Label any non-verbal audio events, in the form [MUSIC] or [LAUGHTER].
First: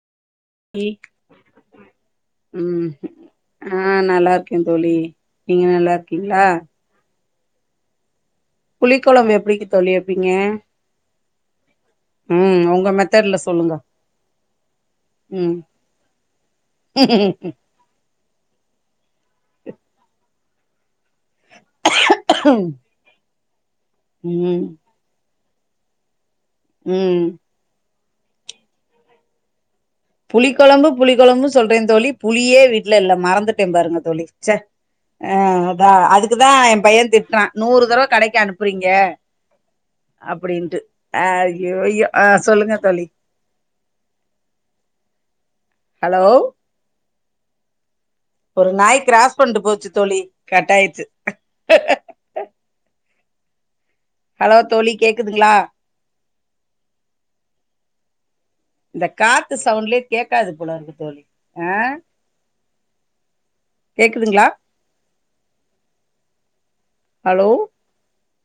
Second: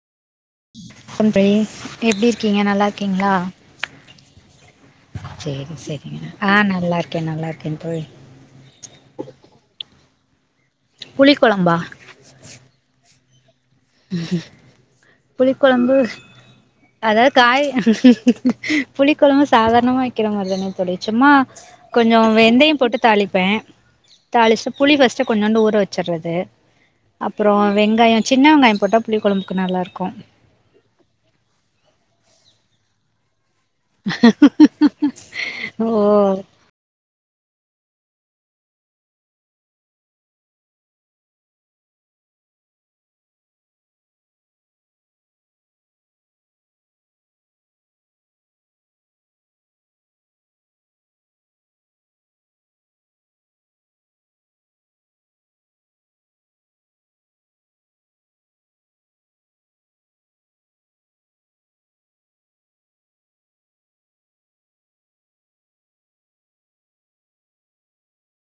தோழி [UNINTELLIGIBLE] எப்டி இருக்கீங்க ம் நல்லாருக்கீங்ளா ஆ நல்லா இருக்கே தோழி நீங்க சேரி நல்லா சேரிங்க இருக்கீங்களா ஆ நல்லாருக்கே நல்லாருக்கே தோழி புளி கொழம்பு எப்டிங்க தோழி வெப்பீங்க புளி கொழம்பா ம் ஒங்க மெத்தட்ல சொல்லுங்க புளி ம் கொழம்பு அதாது காய் புளி கொழம்பு சாதாரணமா வைக்கிற மாரி தாங்க தோழி சும்மா கொஞ்சோ வெந்தயோ போட்டு தாளிப்பே ம் தாளிச்ட்டு புளி ஃபஸ்ட்டு கொஞ்சோண்டு ஊற வச்சர்றது ம் அப்றோ வெங்காயோ சின்ன வெங்காயம் போட்டா புளிக்கொழம்புக்கு நல்லாருக்கு புளி கொழம்பு புளி கொழம்பு சொல்றே தோழி புளியே வீட்ல இல்ல மறந்துட்டு ட்டே பாருங்க தோழி ச்சே ஆ அதா ஓ அதுக்குதா ஏ பையன் திட்ரா நூறு தரவ கடைக்கு அனுப்றீங்க அப்டின்ட்டு அய்யோயோ ஆ சொல்லுங்க தோழி ஹலோ ஒரு நாய் கிராஸ் பண்ட்டு போச்சு தோழி கட்டாயிட்ச்சு ஹலோ தோழி கேக்குதுங்ளா இந்த காத்து சவுண்ட்லே கேக்காது போலர்க்கு தோழி ஆ கேக்குதுங்ளா ஹலோ